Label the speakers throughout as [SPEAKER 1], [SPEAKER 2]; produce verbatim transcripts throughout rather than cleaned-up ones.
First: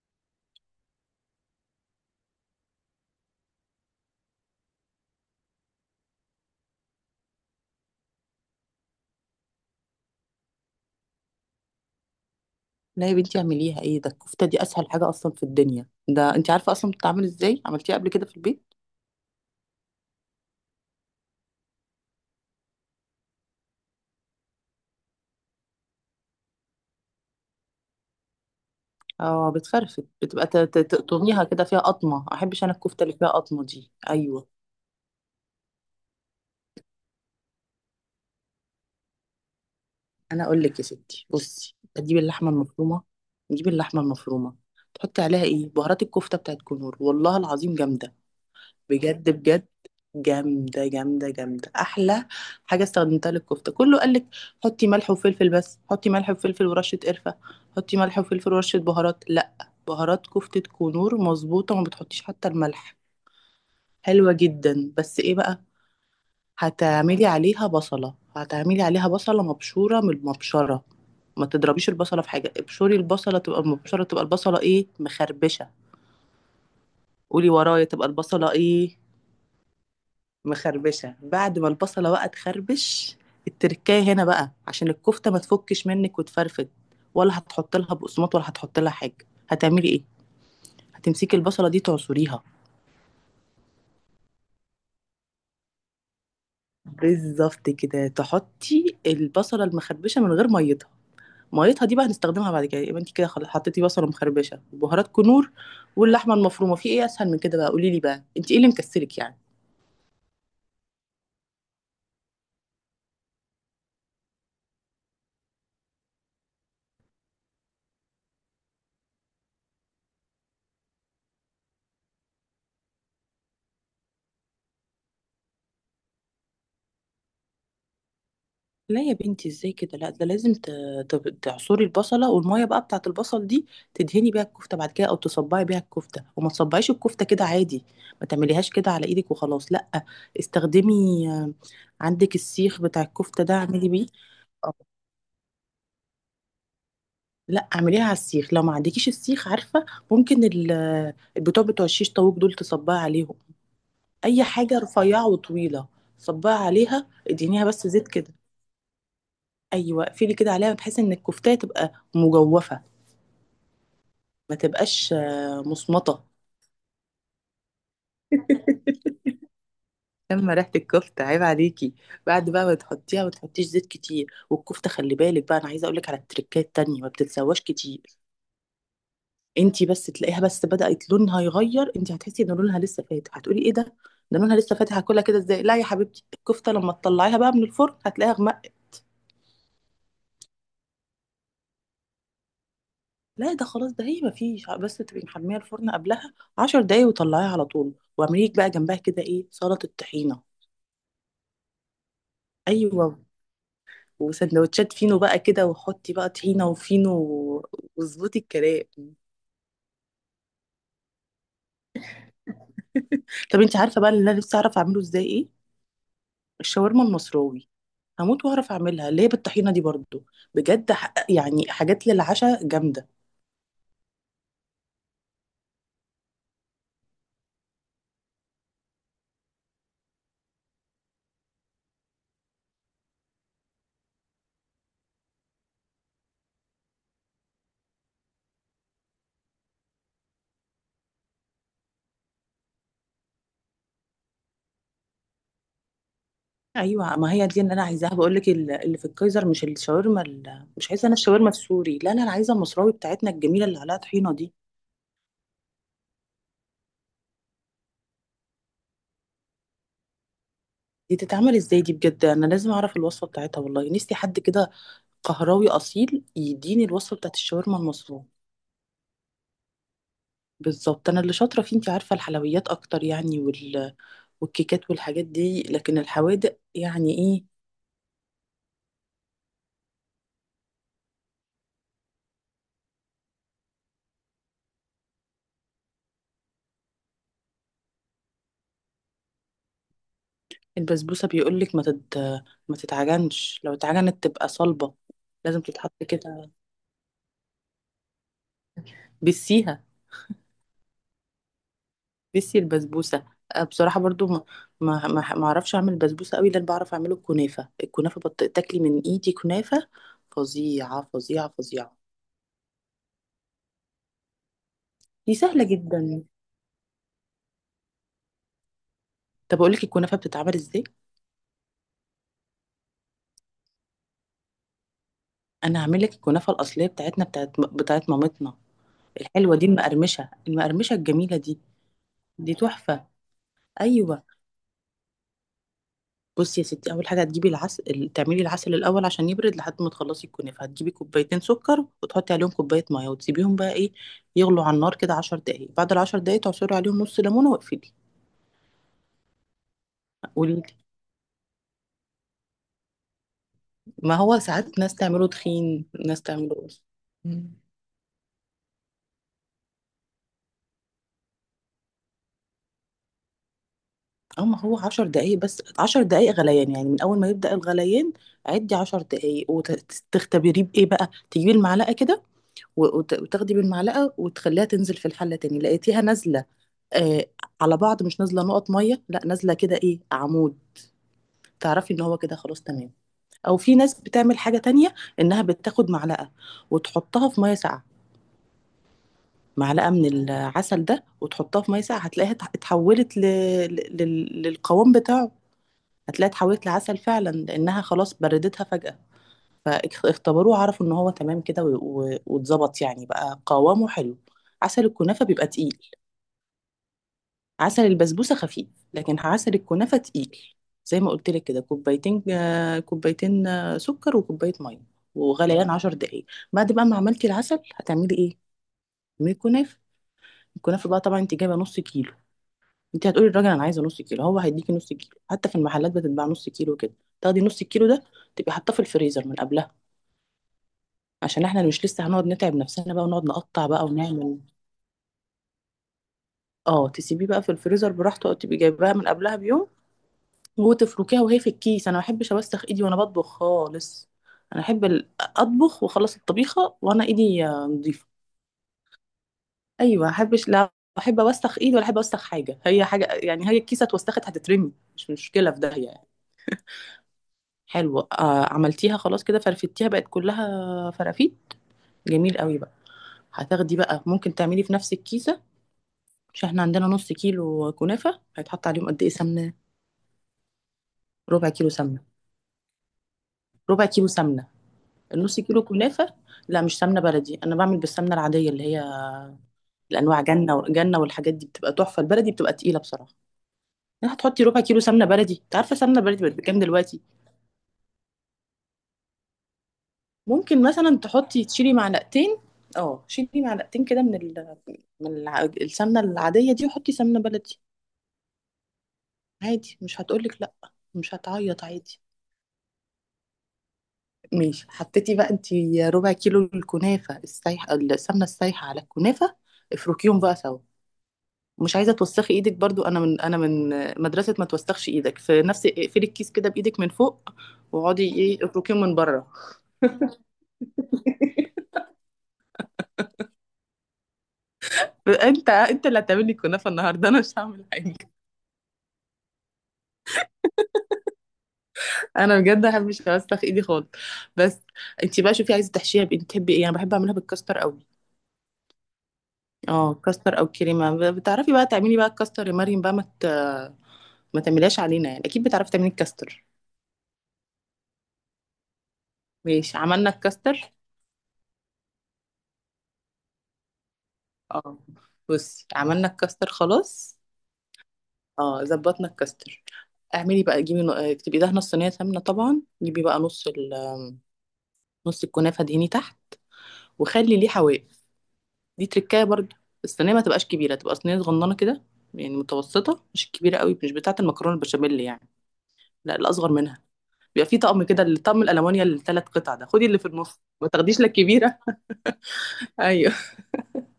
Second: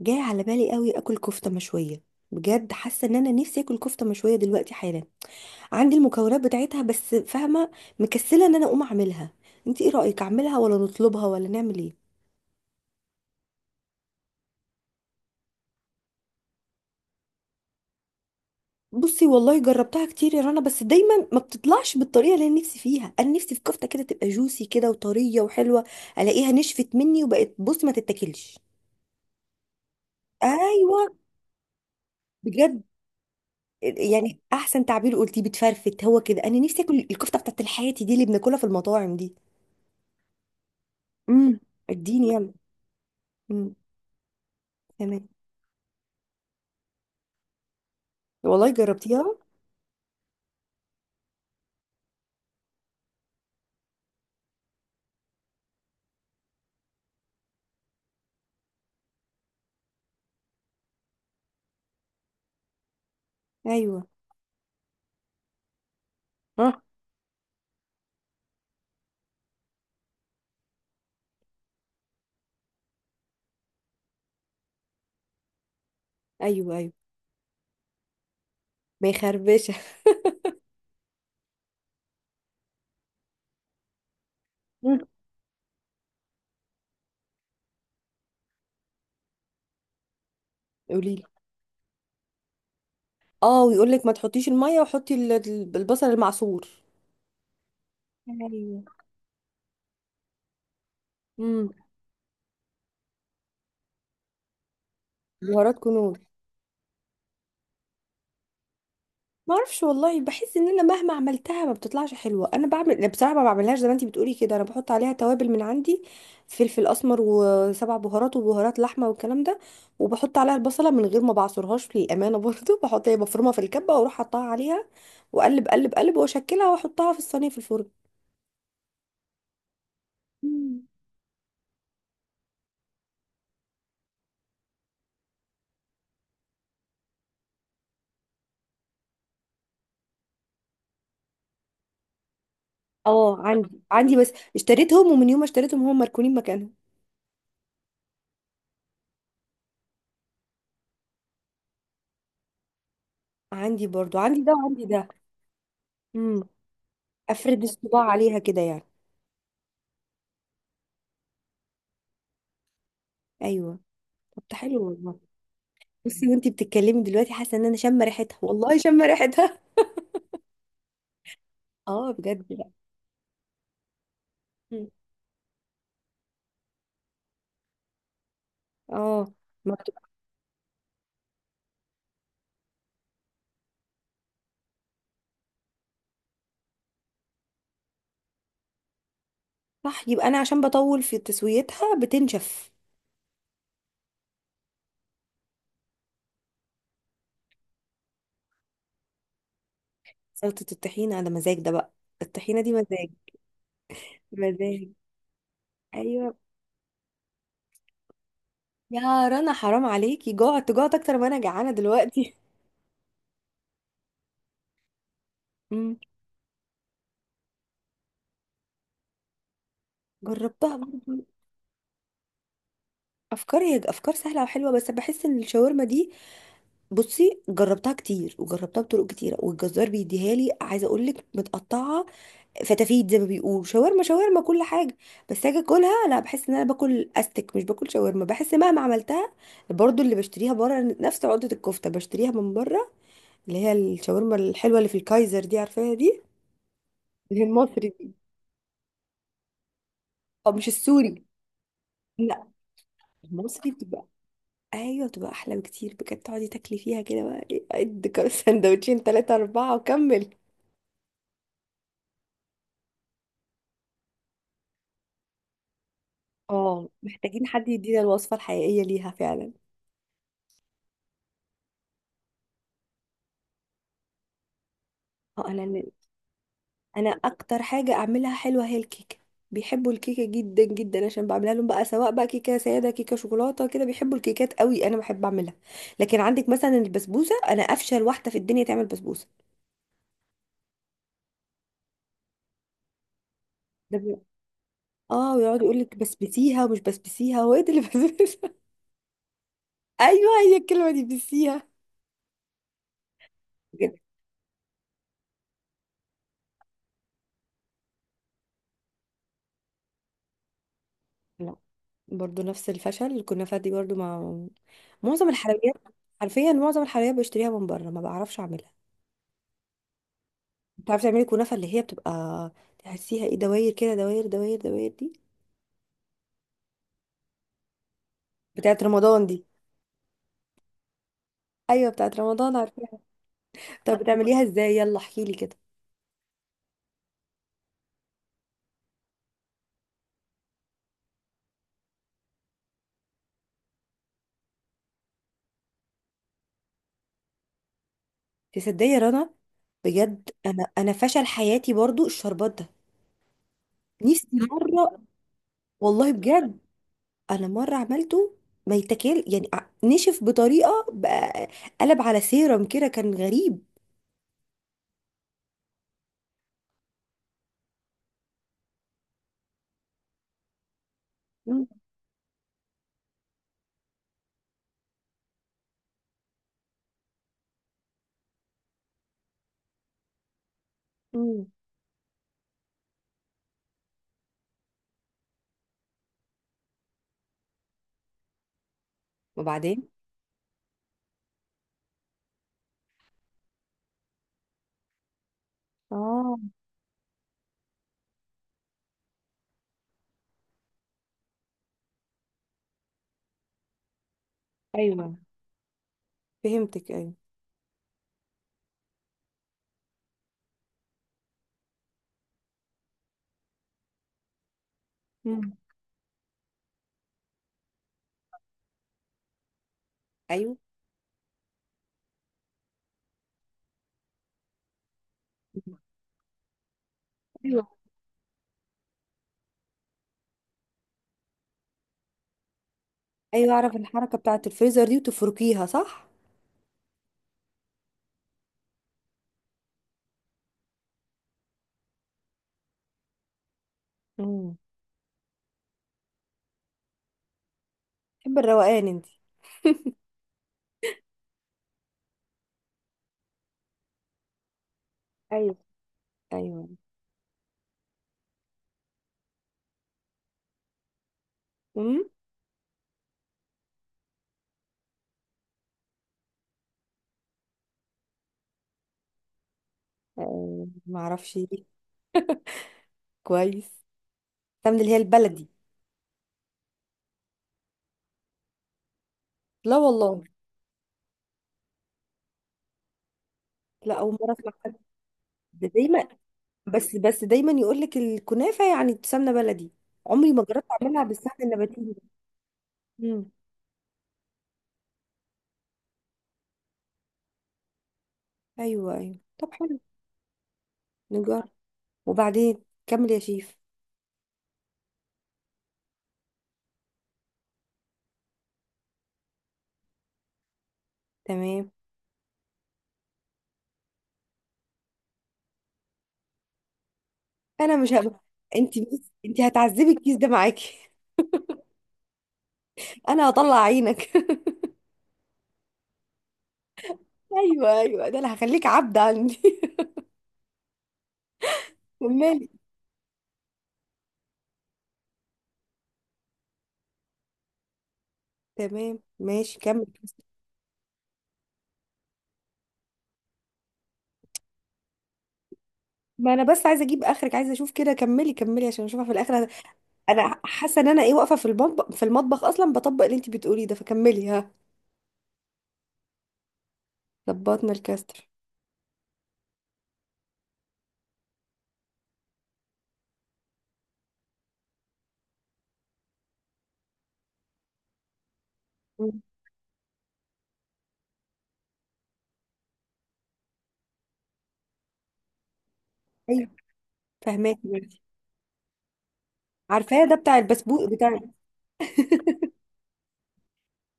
[SPEAKER 1] جاي على بالي قوي اكل كفته مشويه. بجد حاسه ان انا نفسي اكل كفته مشويه دلوقتي حالا. عندي المكونات بتاعتها بس فاهمه، مكسله ان انا اقوم اعملها. انت ايه رايك، اعملها ولا نطلبها ولا نعمل ايه؟
[SPEAKER 2] لا يا بنتي اعمليها، ايه ده؟ الكفته دي اسهل حاجه اصلا في الدنيا. ده انت عارفه اصلا بتتعمل ازاي، عملتيها قبل كده في البيت.
[SPEAKER 1] بصي والله جربتها كتير يا رنا، بس دايما ما بتطلعش بالطريقه اللي انا نفسي فيها. انا نفسي في كفته كده تبقى جوسي كده وطريه وحلوه. الاقيها نشفت مني وبقت، بص ما تتاكلش.
[SPEAKER 2] اه بتفرفت، بتبقى ت- ت-
[SPEAKER 1] ايوه،
[SPEAKER 2] تقطميها كده، فيها قطمه. ما احبش انا
[SPEAKER 1] بجد.
[SPEAKER 2] الكفته اللي فيها قطمه دي،
[SPEAKER 1] يعني
[SPEAKER 2] ايوه.
[SPEAKER 1] احسن تعبير قلتيه بتفرفت، هو كده. انا نفسي اكل الكفته بتاعت الحياتي دي اللي بناكلها في المطاعم دي.
[SPEAKER 2] انا اقول لك يا ستي،
[SPEAKER 1] امم.
[SPEAKER 2] بصي تجيبي
[SPEAKER 1] اديني
[SPEAKER 2] اللحمه
[SPEAKER 1] يلا.
[SPEAKER 2] المفرومه. نجيب
[SPEAKER 1] امم.
[SPEAKER 2] اللحمه المفرومه، تحطي
[SPEAKER 1] تمام.
[SPEAKER 2] عليها ايه؟ بهارات الكفته بتاعت كنور، والله العظيم جامده.
[SPEAKER 1] والله جربتيها؟
[SPEAKER 2] بجد بجد جامدة جامدة جامدة، أحلى حاجة استخدمتها للكفتة. كله قالك حطي ملح وفلفل. بس حطي ملح وفلفل ورشة قرفة، حطي ملح وفلفل ورشة بهارات، لأ، بهارات كفتة كنور مظبوطة وما بتحطيش حتى الملح.
[SPEAKER 1] ايوه.
[SPEAKER 2] حلوة جدا. بس إيه بقى؟
[SPEAKER 1] ها؟
[SPEAKER 2] هتعملي عليها بصلة، هتعملي عليها بصلة مبشورة من المبشرة. ما تضربيش البصلة في حاجة، ابشري البصلة، تبقى المبشرة تبقى البصلة إيه؟ مخربشة.
[SPEAKER 1] ايوه. ايوه،
[SPEAKER 2] قولي ورايا، تبقى البصلة إيه؟
[SPEAKER 1] ما يخربشه.
[SPEAKER 2] مخربشه. بعد ما البصله بقى تخربش، التركايه هنا بقى عشان الكفته ما تفكش منك وتفرفد. ولا هتحط لها بقسماط، ولا هتحط لها حاجه، هتعملي ايه؟
[SPEAKER 1] قولي لي.
[SPEAKER 2] هتمسكي البصله دي تعصريها.
[SPEAKER 1] اه، ويقول لك ما تحطيش الميه وحطي ال- ال- البصل المعصور.
[SPEAKER 2] بالظبط كده،
[SPEAKER 1] ايوه.
[SPEAKER 2] تحطي البصله المخربشه من غير ميتها.
[SPEAKER 1] امم.
[SPEAKER 2] ميتها دي بقى هنستخدمها بعد كده. يبقى انت كده خلاص حطيتي بصله مخربشه وبهارات كنور
[SPEAKER 1] بهارات كنوز.
[SPEAKER 2] واللحمه المفرومه. في ايه اسهل من كده بقى؟ قولي لي بقى، انت ايه اللي مكسلك يعني؟
[SPEAKER 1] ما اعرفش والله، بحس ان انا مهما عملتها ما بتطلعش حلوه. انا بعمل، لا بصراحه ما بعملهاش زي ما انتي بتقولي كده، انا بحط عليها توابل من عندي، فلفل اسمر وسبع بهارات وبهارات لحمه والكلام ده. وبحط عليها البصله من غير ما بعصرهاش للامانه برضو بحط هي مفرومه في الكبه واروح حطها عليها، واقلب قلب قلب واشكلها واحطها في الصينيه في الفرن.
[SPEAKER 2] لا يا بنتي، ازاي كده؟ لا، ده لازم ت-
[SPEAKER 1] مم.
[SPEAKER 2] ت- تعصري البصله، والميه بقى بتاعه البصل دي تدهني بيها الكفته بعد كده، او تصبعي بيها الكفته. وما تصبعيش الكفته كده عادي، ما تعمليهاش كده على ايدك وخلاص، لا. استخدمي، آه، عندك السيخ بتاع
[SPEAKER 1] اه
[SPEAKER 2] الكفته ده،
[SPEAKER 1] عندي،
[SPEAKER 2] اعملي بيه.
[SPEAKER 1] عندي، بس
[SPEAKER 2] آه،
[SPEAKER 1] اشتريتهم ومن يوم ما اشتريتهم هم مركونين مكانهم.
[SPEAKER 2] لا، اعمليها على السيخ. لو ما عندكيش السيخ، عارفه، ممكن ال- البتوع بتوع الشيش طاووق دول تصبعي عليهم.
[SPEAKER 1] عندي برضو، عندي
[SPEAKER 2] اي
[SPEAKER 1] ده
[SPEAKER 2] حاجه
[SPEAKER 1] وعندي ده.
[SPEAKER 2] رفيعه وطويله،
[SPEAKER 1] امم.
[SPEAKER 2] صبعي عليها،
[SPEAKER 1] افرد
[SPEAKER 2] ادهنيها بس
[SPEAKER 1] الصباع
[SPEAKER 2] زيت كده.
[SPEAKER 1] عليها كده يعني؟
[SPEAKER 2] ايوه، اقفلي كده عليها بحيث ان الكفتة تبقى مجوفه.
[SPEAKER 1] ايوه. طب ده
[SPEAKER 2] ما
[SPEAKER 1] حلو
[SPEAKER 2] تبقاش
[SPEAKER 1] والله.
[SPEAKER 2] آه، مصمطة.
[SPEAKER 1] بصي وانتي بتتكلمي دلوقتي حاسه ان انا شامه ريحتها، والله شامه ريحتها.
[SPEAKER 2] اما ريحة الكفتة، عيب عليكي!
[SPEAKER 1] اه، بجد
[SPEAKER 2] بعد بقى
[SPEAKER 1] بقى.
[SPEAKER 2] ما تحطيها، ما تحطيش زيت كتير.
[SPEAKER 1] مم.
[SPEAKER 2] والكفتة خلي بالك بقى، انا عايزة اقولك على التريكات التانية، ما بتتسواش كتير.
[SPEAKER 1] اه. ما
[SPEAKER 2] انتي
[SPEAKER 1] بت-
[SPEAKER 2] بس تلاقيها بس بدأت لونها يغير، انتي هتحسي ان لونها لسه فاتح، هتقولي ايه ده، ده لونها لسه فاتح، هاكلها كده ازاي؟ لا يا حبيبتي، الكفتة لما تطلعيها بقى من الفرن هتلاقيها غمق.
[SPEAKER 1] صح، يبقى انا عشان بطول في تسويتها بتنشف.
[SPEAKER 2] لا ده خلاص، ده هي ما فيش، بس تبقي محمية الفرن قبلها عشر دقايق، وطلعيها على طول، واعمليك بقى جنبها كده ايه، سلطة طحينة.
[SPEAKER 1] سلطه الطحينه على مزاج ده بقى، الطحينه دي
[SPEAKER 2] ايوه،
[SPEAKER 1] مزاج. مزاج.
[SPEAKER 2] وسندوتشات فينو بقى كده، وحطي بقى
[SPEAKER 1] ايوه.
[SPEAKER 2] طحينه وفينو و- واظبطي الكلام.
[SPEAKER 1] يا رنا حرام عليكي، جعت، جعت اكتر ما انا جعانه دلوقتي.
[SPEAKER 2] طب انت عارفه بقى اللي انا نفسي اعرف اعمله ازاي ايه؟
[SPEAKER 1] مم.
[SPEAKER 2] الشاورما المصراوي. هموت واعرف اعملها، اللي هي بالطحينه دي برضو.
[SPEAKER 1] جربتها
[SPEAKER 2] بجد، ح-
[SPEAKER 1] برضه.
[SPEAKER 2] يعني حاجات للعشاء جامده.
[SPEAKER 1] افكار، هي افكار سهله وحلوه، بس بحس ان الشاورما دي، بصي جربتها كتير وجربتها بطرق كتيره، والجزار بيديها لي عايزه اقول لك متقطعه فتافيت، زي ما بيقولوا شاورما شاورما كل حاجه. بس اجي اكلها، لا، بحس ان انا باكل استك مش باكل شاورما. بحس مهما عملتها، برضو اللي بشتريها بره نفس عقده الكفته بشتريها من بره، اللي هي الشاورما الحلوه اللي في الكايزر دي، عارفاها دي.
[SPEAKER 2] ايوه ما
[SPEAKER 1] اللي هي
[SPEAKER 2] هي دي اللي انا
[SPEAKER 1] المصري دي،
[SPEAKER 2] عايزاها، بقول لك ال- اللي في الكايزر، مش الشاورما
[SPEAKER 1] او
[SPEAKER 2] ال-
[SPEAKER 1] مش
[SPEAKER 2] مش عايزه انا
[SPEAKER 1] السوري.
[SPEAKER 2] الشاورما السوري، لا لا، انا
[SPEAKER 1] لا،
[SPEAKER 2] عايزه المصراوي بتاعتنا الجميله
[SPEAKER 1] المصري
[SPEAKER 2] اللي عليها
[SPEAKER 1] بتبقى،
[SPEAKER 2] طحينه دي.
[SPEAKER 1] ايوه، بتبقى احلى بكتير بجد. تقعدي تاكلي فيها كده بقى ايه، قد كام؟ سندوتشين، ثلاثه، اربعه، وكمل.
[SPEAKER 2] دي تتعمل ازاي دي بجد؟ انا لازم اعرف الوصفه بتاعتها، والله نفسي حد كده قهراوي اصيل يديني
[SPEAKER 1] اه،
[SPEAKER 2] الوصفه بتاعت
[SPEAKER 1] محتاجين حد
[SPEAKER 2] الشاورما
[SPEAKER 1] يدينا
[SPEAKER 2] المصراوي.
[SPEAKER 1] الوصفه الحقيقيه ليها فعلا.
[SPEAKER 2] بالظبط. انا اللي شاطره فيه انت عارفه الحلويات اكتر يعني وال... والكيكات والحاجات
[SPEAKER 1] اه،
[SPEAKER 2] دي،
[SPEAKER 1] انا
[SPEAKER 2] لكن الحوادق
[SPEAKER 1] انا
[SPEAKER 2] يعني ايه.
[SPEAKER 1] اكتر حاجه اعملها حلوه هي الكيكه. بيحبوا الكيكه جدا جدا عشان بعملها لهم بقى، سواء بقى كيكه ساده، كيكه شوكولاته، كده بيحبوا الكيكات قوي، انا بحب اعملها. لكن عندك مثلا البسبوسه، انا افشل واحده في الدنيا تعمل بسبوسه.
[SPEAKER 2] البسبوسه بيقولك ما تت... ما تتعجنش، لو
[SPEAKER 1] ده بي...
[SPEAKER 2] اتعجنت تبقى صلبه.
[SPEAKER 1] اه،
[SPEAKER 2] لازم
[SPEAKER 1] ويقعد يقول
[SPEAKER 2] تتحط
[SPEAKER 1] لك
[SPEAKER 2] كده،
[SPEAKER 1] بسبسيها ومش بسبسيها. هو ايه ده اللي بسبسها؟
[SPEAKER 2] بسيها،
[SPEAKER 1] ايوه هي الكلمه دي، بسيها.
[SPEAKER 2] بسي البسبوسه. أه،
[SPEAKER 1] بجد.
[SPEAKER 2] بصراحه برضو ما ما ما ما اعرفش اعمل بسبوسه قوي. لان بعرف اعمله الكنافه، الكنافه بط... تاكلي من ايدي كنافه فظيعه فظيعه
[SPEAKER 1] لا،
[SPEAKER 2] فظيعه.
[SPEAKER 1] برضه نفس الفشل الكنافه دي، برضه مع معظم
[SPEAKER 2] دي سهله
[SPEAKER 1] الحلويات.
[SPEAKER 2] جدا.
[SPEAKER 1] حرفيا معظم الحلويات بشتريها من بره، ما بعرفش اعملها.
[SPEAKER 2] طب اقول لك الكنافه بتتعمل ازاي.
[SPEAKER 1] بتعرفي تعملي كنافة اللي هي بتبقى، تحسيها ايه، دواير كده، دواير دواير دواير دي؟
[SPEAKER 2] انا هعمل لك الكنافه الاصليه بتاعتنا، بتاعت بتاعت مامتنا.
[SPEAKER 1] بتاعت رمضان دي؟
[SPEAKER 2] الحلوه دي، المقرمشه المقرمشه الجميله دي،
[SPEAKER 1] ايوه بتاعت
[SPEAKER 2] دي
[SPEAKER 1] رمضان، عارفاها.
[SPEAKER 2] تحفه.
[SPEAKER 1] طب
[SPEAKER 2] ايوه.
[SPEAKER 1] بتعمليها ازاي؟ يلا احكيلي كده.
[SPEAKER 2] بصي يا ستي، اول حاجه هتجيبي العسل، تعملي العسل الاول عشان يبرد لحد ما تخلصي الكنافه. هتجيبي كوبايتين سكر، وتحطي عليهم كوبايه ميه، وتسيبيهم بقى ايه، يغلوا على النار كده عشر دقائق. بعد ال عشر دقائق تعصري عليهم نص ليمونه واقفلي.
[SPEAKER 1] تصدقي يا رنا، بجد
[SPEAKER 2] قولي لي.
[SPEAKER 1] انا انا فشل حياتي برضو الشربات ده.
[SPEAKER 2] ما
[SPEAKER 1] نفسي
[SPEAKER 2] هو ساعات ناس
[SPEAKER 1] مره.
[SPEAKER 2] تعمله تخين،
[SPEAKER 1] والله
[SPEAKER 2] ناس
[SPEAKER 1] بجد.
[SPEAKER 2] تعمله.
[SPEAKER 1] انا
[SPEAKER 2] مم.
[SPEAKER 1] مره عملته ما يتاكل، يعني ع- نشف بطريقه بقى، قلب على سيرم كده، كان غريب.
[SPEAKER 2] اه ما هو عشر دقايق بس، عشر دقايق غليان، يعني من اول ما يبدأ الغليان عدي عشر دقايق، وتختبريه بإيه بقى، تجيبي
[SPEAKER 1] مم.
[SPEAKER 2] المعلقة كده و- وت- وتاخدي بالمعلقه وتخليها تنزل في الحله تاني. لقيتيها نازله آه، على بعض، مش نازله نقط ميه، لا، نازله كده ايه، عمود،
[SPEAKER 1] مم.
[SPEAKER 2] تعرفي ان هو كده خلاص تمام. او في ناس بتعمل حاجه تانية، انها بتاخد معلقه وتحطها في ميه ساقعه،
[SPEAKER 1] وبعدين؟
[SPEAKER 2] معلقه من العسل ده وتحطها في ميه ساقعه، هتلاقيها اتح- اتحولت ل... ل... لل- للقوام بتاعه. هتلاقيها
[SPEAKER 1] اه.
[SPEAKER 2] اتحولت لعسل فعلا لانها خلاص بردتها فجاه. فاختبروه عرفوا ان هو تمام كده و- و- واتظبط، يعني بقى قوامه حلو. عسل
[SPEAKER 1] ايوه،
[SPEAKER 2] الكنافه بيبقى تقيل.
[SPEAKER 1] فهمتك. ايوه.
[SPEAKER 2] عسل البسبوسة خفيف، لكن عسل الكنافة تقيل. زي ما قلت لك كده، كوبايتين آه، كوبايتين آه، سكر وكوباية مية،
[SPEAKER 1] مم.
[SPEAKER 2] وغليان عشر دقايق. بعد بقى ما عملتي العسل، هتعملي ايه؟ من الكنافة. الكنافة بقى، طبعا انت جايبة نص كيلو. انت هتقولي للراجل انا عايزة نص كيلو، هو هيديكي نص كيلو، حتى في
[SPEAKER 1] ايوه،
[SPEAKER 2] المحلات بتتباع نص كيلو كده. تاخدي نص الكيلو ده، تبقي حاطاه في الفريزر من قبلها، عشان احنا مش لسه هنقعد نتعب نفسنا بقى ونقعد
[SPEAKER 1] ايوه،
[SPEAKER 2] نقطع
[SPEAKER 1] اعرف
[SPEAKER 2] بقى
[SPEAKER 1] الحركه
[SPEAKER 2] ونعمل.
[SPEAKER 1] بتاعه الفريزر دي، وتفركيها صح.
[SPEAKER 2] اه تسيبيه بقى في الفريزر براحته، او تبقي جايباها من قبلها بيوم، وتفركيها وهي في الكيس. انا ما بحبش اوسخ ايدي وانا بطبخ خالص.
[SPEAKER 1] امم.
[SPEAKER 2] انا احب ال- اطبخ واخلص الطبيخه وانا ايدي آه، نظيفه.
[SPEAKER 1] بحب الروقان انت.
[SPEAKER 2] ايوه، ما احبش، لا. احب اوسخ ايدي ولا احب اوسخ حاجه، هي حاجه يعني، هي الكيسه اتوسخت هتترمي، مش مشكله،
[SPEAKER 1] ايوه،
[SPEAKER 2] في داهيه يعني.
[SPEAKER 1] ايوه.
[SPEAKER 2] حلو، آه، عملتيها خلاص كده، فرفتيها، بقت كلها فرافيت،
[SPEAKER 1] امم.
[SPEAKER 2] جميل قوي بقى. هتاخدي بقى، ممكن تعملي في نفس الكيسه. مش احنا عندنا نص كيلو كنافه، هيتحط عليهم قد ايه سمنه؟
[SPEAKER 1] آه، ما اعرفش
[SPEAKER 2] ربع كيلو
[SPEAKER 1] إيه.
[SPEAKER 2] سمنه.
[SPEAKER 1] كويس.
[SPEAKER 2] ربع كيلو سمنه،
[SPEAKER 1] تمن اللي هي
[SPEAKER 2] نص
[SPEAKER 1] البلدي.
[SPEAKER 2] كيلو كنافه. لا مش سمنه بلدي، انا بعمل بالسمنه العاديه اللي هي
[SPEAKER 1] لا
[SPEAKER 2] الانواع
[SPEAKER 1] والله.
[SPEAKER 2] جنه جنه والحاجات دي، بتبقى تحفه. البلدي بتبقى تقيله بصراحه.
[SPEAKER 1] لا،
[SPEAKER 2] يعني
[SPEAKER 1] اول مره
[SPEAKER 2] هتحطي
[SPEAKER 1] اسمع
[SPEAKER 2] ربع
[SPEAKER 1] حد.
[SPEAKER 2] كيلو سمنه بلدي، انت
[SPEAKER 1] ده
[SPEAKER 2] عارفه سمنه
[SPEAKER 1] دايما،
[SPEAKER 2] بلدي بقت بكام
[SPEAKER 1] بس
[SPEAKER 2] دلوقتي؟
[SPEAKER 1] بس دايما يقول لك الكنافه يعني سمنه بلدي. عمري ما
[SPEAKER 2] ممكن
[SPEAKER 1] جربت
[SPEAKER 2] مثلا
[SPEAKER 1] اعملها بالسمنه
[SPEAKER 2] تحطي، تشيلي
[SPEAKER 1] النباتيه.
[SPEAKER 2] معلقتين، اه
[SPEAKER 1] امم.
[SPEAKER 2] شيلي معلقتين كده من ال... من الع... السمنه العاديه دي، وحطي سمنه بلدي.
[SPEAKER 1] ايوه، ايوه، طب
[SPEAKER 2] عادي،
[SPEAKER 1] حلو.
[SPEAKER 2] مش هتقولك لا، مش
[SPEAKER 1] نجرب.
[SPEAKER 2] هتعيط، عادي.
[SPEAKER 1] وبعدين كمل يا شيف.
[SPEAKER 2] ماشي، حطيتي بقى انت ربع كيلو الكنافه السايحه، السمنه السايحه على الكنافه، افركيهم بقى سوا.
[SPEAKER 1] تمام.
[SPEAKER 2] مش عايزه توسخي ايدك برضو، انا من انا من مدرسه ما توسخش ايدك في نفس، اقفلي الكيس كده بايدك من فوق،
[SPEAKER 1] انا مش
[SPEAKER 2] واقعدي
[SPEAKER 1] هبقى،
[SPEAKER 2] ايه، افركيه
[SPEAKER 1] انت
[SPEAKER 2] من
[SPEAKER 1] بس،
[SPEAKER 2] بره.
[SPEAKER 1] انت هتعذبي الكيس ده معاكي. انا هطلع عينك.
[SPEAKER 2] انت انت اللي هتعمل لي كنافه النهارده، انا مش هعمل
[SPEAKER 1] ايوه،
[SPEAKER 2] حاجه.
[SPEAKER 1] ايوه، ده انا هخليك عبد عندي.
[SPEAKER 2] انا
[SPEAKER 1] كملي.
[SPEAKER 2] بجد ما بحبش اوسخ ايدي خالص. بس انت بقى شوفي عايزه تحشيها بايه، بتحبي ايه. انا بحب اعملها بالكاستر قوي.
[SPEAKER 1] تمام، ماشي كمل.
[SPEAKER 2] اه، كاستر او كريمه، ب- بتعرفي بقى تعملي بقى الكاستر يا مريم بقى، ما ت- ما تعمليهاش علينا يعني، اكيد بتعرفي تعملي
[SPEAKER 1] ما انا
[SPEAKER 2] الكاستر.
[SPEAKER 1] بس عايزه اجيب اخرك، عايزه اشوف كده، كملي، كملي عشان اشوفها في الاخر.
[SPEAKER 2] ماشي، عملنا
[SPEAKER 1] انا
[SPEAKER 2] الكاستر.
[SPEAKER 1] حاسه ان انا ايه، واقفه في المطبخ، في المطبخ اصلا بطبق اللي انت بتقوليه ده، فكملي ها.
[SPEAKER 2] اه، بصي، عملنا الكاستر خلاص.
[SPEAKER 1] ظبطنا الكاستر.
[SPEAKER 2] اه، ظبطنا الكاستر. اعملي بقى، جيبي ن- اكتبي، دهنه الصينيه سمنه طبعا، جيبي بقى نص ال نص الكنافه دهني تحت، وخلي ليه حواف، دي
[SPEAKER 1] مم.
[SPEAKER 2] تركايه برضو. الصينيه ما تبقاش كبيره، تبقى صينيه صغننه كده، يعني متوسطه، مش كبيره قوي، مش بتاعه المكرونه البشاميل يعني، لا،
[SPEAKER 1] ايوه
[SPEAKER 2] الاصغر منها. بيبقى فيه
[SPEAKER 1] فهماكي،
[SPEAKER 2] طقم
[SPEAKER 1] ماشي.
[SPEAKER 2] كده، الطقم الالمونيا الثلاث قطع ده، خدي اللي
[SPEAKER 1] عارفاه
[SPEAKER 2] في
[SPEAKER 1] ده، بتاع
[SPEAKER 2] النص، ما
[SPEAKER 1] البسبوق
[SPEAKER 2] تاخديش لا
[SPEAKER 1] بتاع.
[SPEAKER 2] الكبيره. ايوه،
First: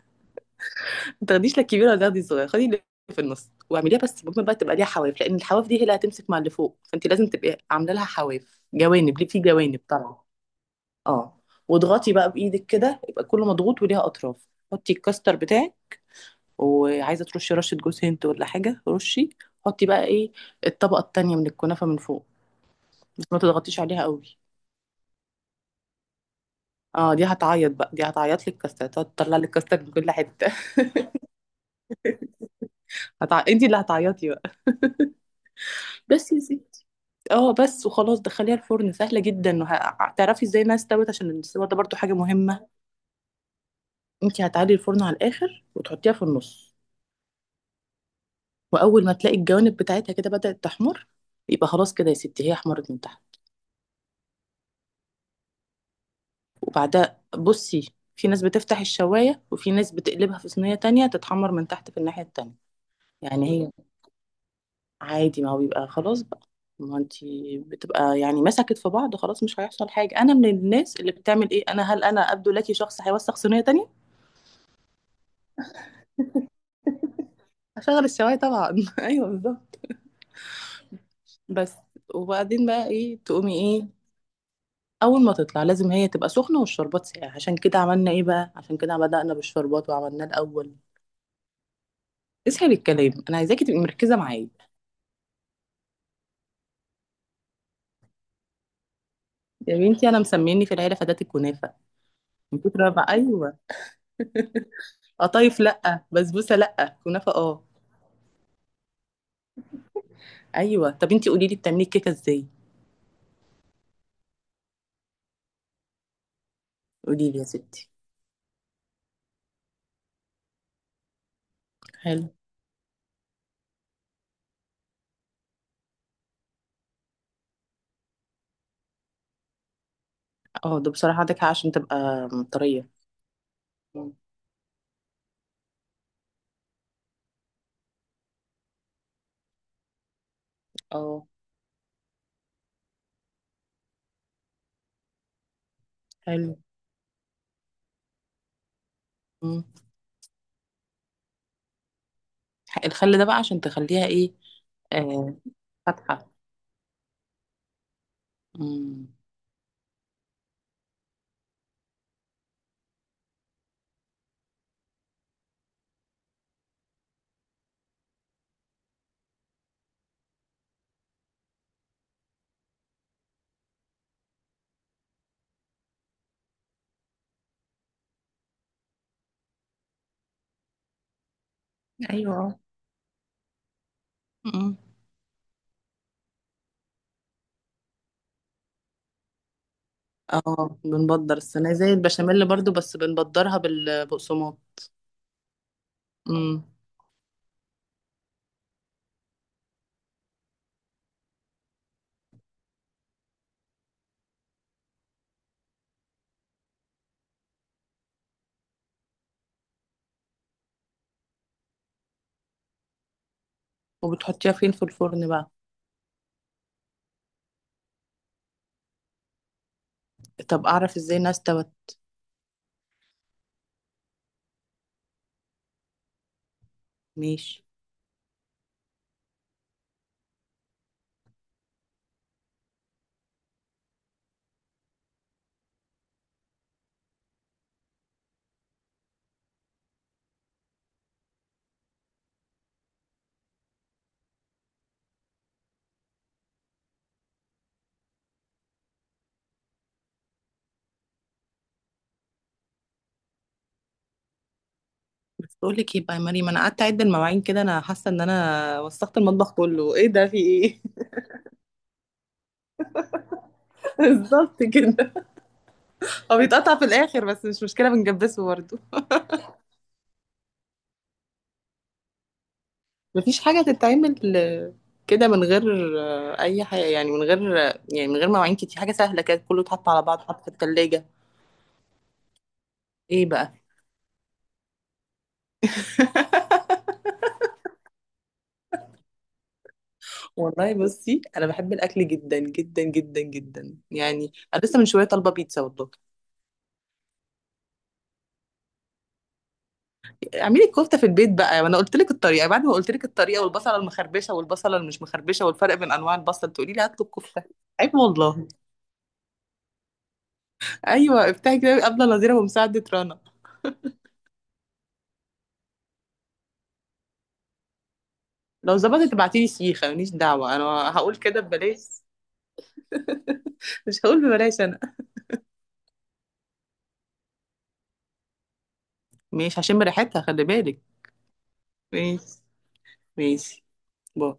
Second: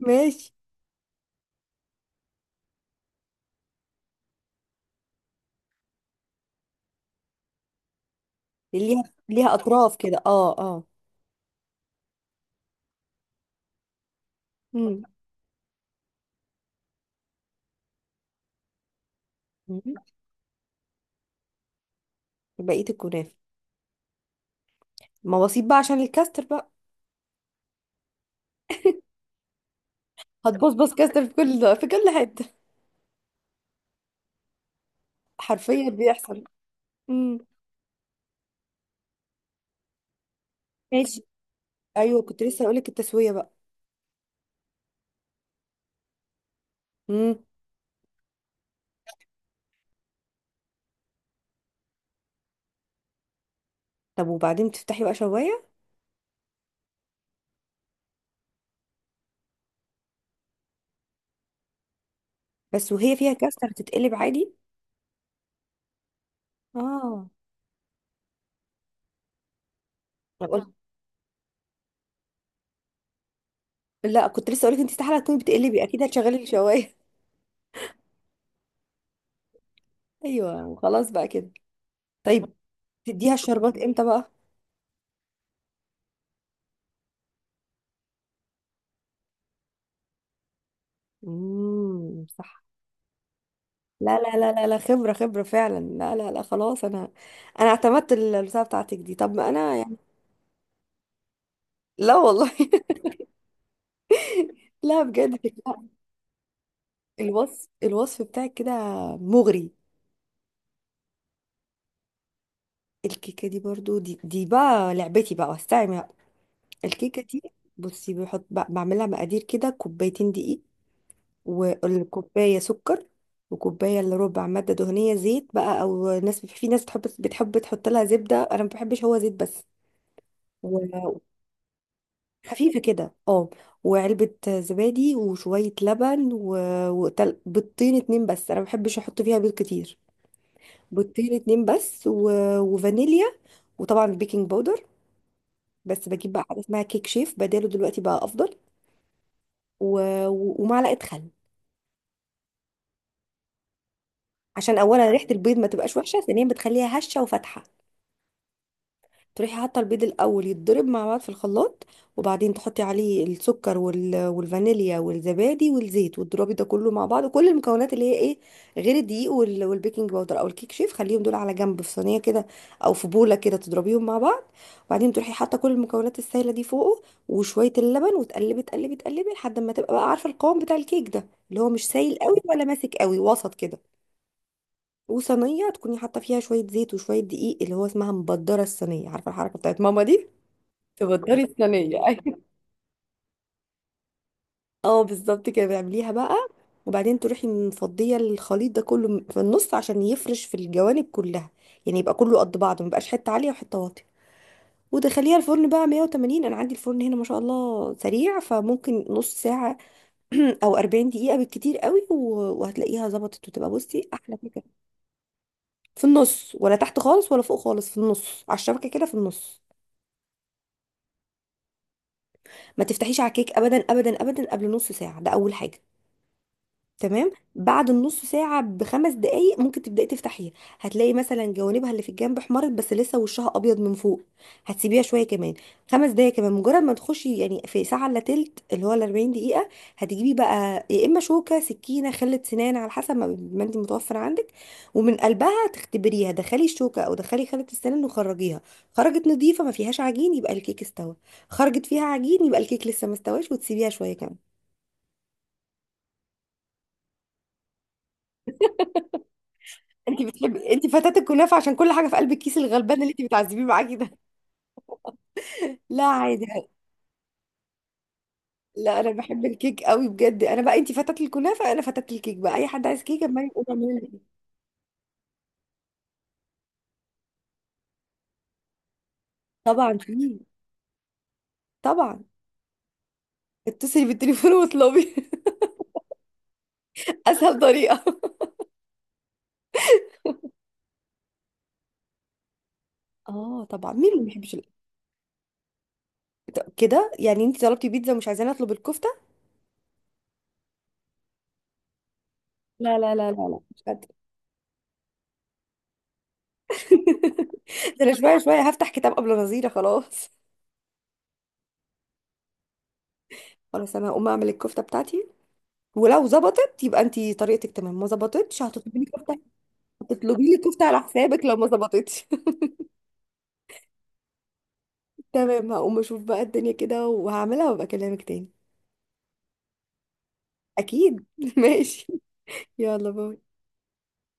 [SPEAKER 1] ماشي.
[SPEAKER 2] ما تاخديش لا الكبيره ولا تاخدي الصغيره، خدي اللي في النص واعمليها. بس ممكن بقى تبقى ليها حواف، لان الحواف دي هي اللي هتمسك مع اللي فوق، فانت لازم تبقي عامله لها حواف،
[SPEAKER 1] اللي ليها،
[SPEAKER 2] جوانب ليه، في
[SPEAKER 1] ليها
[SPEAKER 2] جوانب
[SPEAKER 1] اطراف
[SPEAKER 2] طبعا.
[SPEAKER 1] كده، اه اه.
[SPEAKER 2] اه، واضغطي بقى بايدك كده يبقى كله مضغوط وليها اطراف، حطي
[SPEAKER 1] امم.
[SPEAKER 2] الكاستر بتاعك. وعايزه ترشي رشه جوز هند ولا حاجه، رشي. حطي بقى ايه، الطبقه التانية من الكنافه من فوق،
[SPEAKER 1] بقيه
[SPEAKER 2] بس
[SPEAKER 1] الكنافه.
[SPEAKER 2] ما تضغطيش عليها قوي.
[SPEAKER 1] مواصيب بقى عشان الكاستر بقى.
[SPEAKER 2] اه، دي هتعيط بقى، دي هتعيط لك كاستر، تقعد تطلع لك كاستر من كل حته.
[SPEAKER 1] هتبصبص كاستر في كل، في كل حته.
[SPEAKER 2] هتع... انت اللي هتعيطي بقى.
[SPEAKER 1] حرفيا
[SPEAKER 2] بس يا
[SPEAKER 1] بيحصل.
[SPEAKER 2] ستي.
[SPEAKER 1] امم.
[SPEAKER 2] اه، بس وخلاص، دخليها الفرن. سهله جدا، وهتعرفي ازاي انها استوت،
[SPEAKER 1] ماشي.
[SPEAKER 2] عشان الاستوى ده برضو حاجه
[SPEAKER 1] ايوه كنت لسه
[SPEAKER 2] مهمه.
[SPEAKER 1] هقولك التسويه بقى.
[SPEAKER 2] انت هتعلي الفرن على الاخر، وتحطيها في النص،
[SPEAKER 1] امم.
[SPEAKER 2] واول ما تلاقي الجوانب بتاعتها كده بدأت تحمر، يبقى خلاص كده يا ستي، هي حمرت من تحت.
[SPEAKER 1] طب وبعدين تفتحي بقى شوايه؟
[SPEAKER 2] وبعدها بصي، في ناس بتفتح الشواية، وفي ناس بتقلبها في صينية تانية تتحمر من تحت في الناحية التانية.
[SPEAKER 1] بس وهي فيها
[SPEAKER 2] يعني
[SPEAKER 1] كاستر
[SPEAKER 2] هي
[SPEAKER 1] تتقلب عادي؟
[SPEAKER 2] عادي، ما هو بيبقى خلاص بقى، ما
[SPEAKER 1] اه.
[SPEAKER 2] انتي بتبقى يعني مسكت في بعض خلاص، مش هيحصل حاجة. أنا من
[SPEAKER 1] أنا قلت،
[SPEAKER 2] الناس اللي بتعمل إيه، أنا، هل أنا أبدو لك شخص هيوسخ صينية تانية؟
[SPEAKER 1] لا، كنت لسه اقولك انت استحاله تكوني بتقلبي، اكيد هتشغلي الشوايه.
[SPEAKER 2] هشغل الشواية طبعا. أيوه، بالظبط.
[SPEAKER 1] ايوه، وخلاص بقى كده.
[SPEAKER 2] بس.
[SPEAKER 1] طيب،
[SPEAKER 2] وبعدين بقى إيه
[SPEAKER 1] تديها
[SPEAKER 2] تقومي
[SPEAKER 1] الشربات
[SPEAKER 2] إيه؟
[SPEAKER 1] امتى بقى؟
[SPEAKER 2] اول ما تطلع لازم هي تبقى سخنه والشربات ساقع، عشان كده عملنا ايه بقى، عشان كده بدأنا بالشربات وعملناه الاول.
[SPEAKER 1] امم، صح.
[SPEAKER 2] اسهل الكلام. انا عايزاكي تبقي مركزه
[SPEAKER 1] لا لا
[SPEAKER 2] معايا.
[SPEAKER 1] لا لا لا، خبره، خبره فعلا، لا لا لا، خلاص انا، انا اعتمدت البتاعه بتاعتك دي. طب ما انا
[SPEAKER 2] يا
[SPEAKER 1] يعني.
[SPEAKER 2] بنتي انا مسميني في العيله فدات الكنافه،
[SPEAKER 1] لا والله.
[SPEAKER 2] من كتر ما، ايوه،
[SPEAKER 1] لا بجد.
[SPEAKER 2] قطايف،
[SPEAKER 1] لا.
[SPEAKER 2] لا، بسبوسه، لا، كنافه، اه.
[SPEAKER 1] الوصف، الوصف بتاعك كده مغري.
[SPEAKER 2] ايوه طب انتي قولي لي بتعملي الكيكه ازاي.
[SPEAKER 1] الكيكه دي برضو، دي دي بقى لعبتي بقى واستعمل الكيكة
[SPEAKER 2] قولي لي
[SPEAKER 1] دي.
[SPEAKER 2] يا ستي.
[SPEAKER 1] بصي، بحط ب- بعملها مقادير كده، كوبايتين دقيق،
[SPEAKER 2] حلو.
[SPEAKER 1] والكوباية سكر، وكوباية إلا ربع مادة دهنية زيت بقى، أو ناس، في ناس بتحب بتحب تحط لها زبدة، أنا ما بحبش، هو زيت بس
[SPEAKER 2] اه، ده بصراحه
[SPEAKER 1] وخفيفة
[SPEAKER 2] عندك حق عشان تبقى طريه.
[SPEAKER 1] كده، اه.
[SPEAKER 2] مم.
[SPEAKER 1] وعلبة زبادي وشوية لبن و... وتل... بيضتين اتنين بس، أنا ما بحبش أحط فيها بيض كتير.
[SPEAKER 2] اه،
[SPEAKER 1] بيضتين اتنين بس و... وفانيليا وطبعا بيكنج باودر، بس بجيب بقى
[SPEAKER 2] حلو.
[SPEAKER 1] حاجة اسمها كيك شيف بداله دلوقتي بقى، أفضل.
[SPEAKER 2] مم.
[SPEAKER 1] و... و- ومعلقة خل.
[SPEAKER 2] الخل ده بقى عشان تخليها ايه؟
[SPEAKER 1] عشان اولا ريحه
[SPEAKER 2] آه،
[SPEAKER 1] البيض ما تبقاش وحشه،
[SPEAKER 2] فاتحه.
[SPEAKER 1] ثانيا بتخليها هشه وفاتحه.
[SPEAKER 2] مم.
[SPEAKER 1] تروحي حاطه البيض الاول يتضرب مع بعض في الخلاط، وبعدين تحطي عليه السكر وال... والفانيليا والزبادي والزيت، وتضربي ده كله مع بعض، كل المكونات اللي هي ايه، غير الدقيق وال... والبيكنج باودر او الكيك شيف، خليهم دول على جنب في صينيه كده، او في بوله كده تضربيهم مع بعض. وبعدين تروحي حاطه كل المكونات السائله دي فوقه، وشويه اللبن، وتقلبي تقلبي تقلبي لحد ما تبقى بقى عارفه القوام بتاع الكيك ده، اللي هو مش سايل قوي
[SPEAKER 2] ايوه.
[SPEAKER 1] ولا ماسك قوي، وسط كده. وصينيه تكوني حاطه فيها شويه زيت وشويه دقيق، اللي هو اسمها مبدره الصينيه، عارفه الحركه بتاعت ماما دي.
[SPEAKER 2] اه، بنبدر
[SPEAKER 1] تبدري
[SPEAKER 2] السنة زي
[SPEAKER 1] الصينيه ايوه،
[SPEAKER 2] البشاميل برضو، بس بنبدرها بالبقسماط.
[SPEAKER 1] اه بالظبط كده بيعمليها بقى.
[SPEAKER 2] امم.
[SPEAKER 1] وبعدين تروحي مفضيه الخليط ده كله في النص عشان يفرش في الجوانب كلها، يعني يبقى كله قد بعضه، ما يبقاش حته عاليه وحته واطيه. ودخليها الفرن بقى مية وتمانين. انا عندي الفرن هنا ما شاء الله سريع، فممكن نص ساعه او اربعين دقيقه بالكتير قوي، و- وهتلاقيها ظبطت، وتبقى بصي احلى
[SPEAKER 2] وبتحطيها
[SPEAKER 1] كيكه.
[SPEAKER 2] فين في الفرن بقى؟
[SPEAKER 1] في النص، ولا تحت خالص ولا فوق خالص، في النص على الشبكه كده، في النص.
[SPEAKER 2] طب اعرف ازاي انها استوت؟
[SPEAKER 1] ما تفتحيش على الكيك ابدا ابدا ابدا قبل نص ساعه، ده اول حاجه. تمام.
[SPEAKER 2] ماشي.
[SPEAKER 1] بعد النص ساعة بخمس دقايق ممكن تبدأي تفتحيها. هتلاقي مثلا جوانبها اللي في الجنب احمرت، بس لسه وشها أبيض من فوق. هتسيبيها شوية كمان، خمس دقايق كمان. مجرد ما تخشي يعني في ساعة إلا تلت، اللي هو الأربعين دقيقة، هتجيبي بقى يا إما شوكة، سكينة، خلة سنان، على حسب ما ما أنت متوفر عندك. ومن قلبها تختبريها، دخلي الشوكة أو دخلي خلة السنان وخرجيها. خرجت نظيفة ما فيهاش عجين، يبقى الكيك استوى. خرجت فيها عجين، يبقى الكيك لسه ما استواش، وتسيبيها شوية كمان.
[SPEAKER 2] بس بقول لك ايه بقى يا مريم، انا قعدت اعد المواعين كده، انا حاسه ان انا وسخت المطبخ كله، ايه
[SPEAKER 1] انت
[SPEAKER 2] ده، في
[SPEAKER 1] بتحبي،
[SPEAKER 2] ايه؟
[SPEAKER 1] انت فتاة الكنافه عشان كل حاجه في قلب الكيس الغلبان اللي انت بتعذبيه معاكي ده.
[SPEAKER 2] بالظبط كده.
[SPEAKER 1] لا
[SPEAKER 2] هو
[SPEAKER 1] عادي.
[SPEAKER 2] بيتقطع في الاخر بس مش مشكله، بنجبسه برضو.
[SPEAKER 1] لا انا بحب الكيك قوي بجد، انا بقى، انت فتاة الكنافه، انا فتاة الكيك بقى. اي حد عايز كيك
[SPEAKER 2] مفيش
[SPEAKER 1] اما
[SPEAKER 2] حاجه
[SPEAKER 1] يقول اعملي لي كيك.
[SPEAKER 2] تتعمل آه، كده من غير آه، اي حاجه، يعني من غير، يعني من غير مواعين كتير، حاجه سهله كده، كله اتحط
[SPEAKER 1] طبعا
[SPEAKER 2] على
[SPEAKER 1] في،
[SPEAKER 2] بعض، حط في التلاجة.
[SPEAKER 1] طبعا.
[SPEAKER 2] ايه بقى؟
[SPEAKER 1] اتصلي بالتليفون واطلبي. اسهل طريقه.
[SPEAKER 2] والله بصي انا بحب الاكل جدا جدا جدا
[SPEAKER 1] اه
[SPEAKER 2] جدا
[SPEAKER 1] طبعا، مين اللي ما
[SPEAKER 2] يعني،
[SPEAKER 1] بيحبش
[SPEAKER 2] انا
[SPEAKER 1] ال-
[SPEAKER 2] لسه من شويه طالبه بيتزا والله.
[SPEAKER 1] طب كده يعني انت طلبتي بيتزا ومش عايزاني اطلب الكفته؟
[SPEAKER 2] اعملي الكفته في البيت بقى، وانا قلت لك الطريقه، بعد ما قلت
[SPEAKER 1] لا
[SPEAKER 2] لك
[SPEAKER 1] لا لا
[SPEAKER 2] الطريقه،
[SPEAKER 1] لا لا
[SPEAKER 2] والبصله
[SPEAKER 1] مش قادره.
[SPEAKER 2] المخربشه، والبصله اللي مش مخربشه، والفرق بين انواع البصل، تقولي لي هطلب كفته؟ عيب
[SPEAKER 1] ده انا شويه
[SPEAKER 2] والله!
[SPEAKER 1] شويه هفتح كتاب قبل نظيره، خلاص.
[SPEAKER 2] ايوه، افتحي كده قبل نظيره ومساعده رنا.
[SPEAKER 1] خلاص، انا هقوم اعمل الكفته بتاعتي، ولو ظبطت يبقى انت طريقتك تمام، ما ظبطتش
[SPEAKER 2] لو
[SPEAKER 1] هتطلبي لي
[SPEAKER 2] ظبطت
[SPEAKER 1] كفته.
[SPEAKER 2] ابعتي لي سيخه، ماليش
[SPEAKER 1] هتطلبي
[SPEAKER 2] دعوه
[SPEAKER 1] لي
[SPEAKER 2] انا.
[SPEAKER 1] كفته على
[SPEAKER 2] هقول كده
[SPEAKER 1] حسابك لو ما
[SPEAKER 2] ببلاش،
[SPEAKER 1] ظبطتش.
[SPEAKER 2] مش هقول ببلاش انا.
[SPEAKER 1] تمام، هقوم اشوف بقى الدنيا كده وهعملها وابقى اكلمك تاني.
[SPEAKER 2] ماشي، هشم ريحتها خلي بالك.
[SPEAKER 1] اكيد. ماشي.
[SPEAKER 2] ماشي.
[SPEAKER 1] يلا، باي.
[SPEAKER 2] ماشي، باي.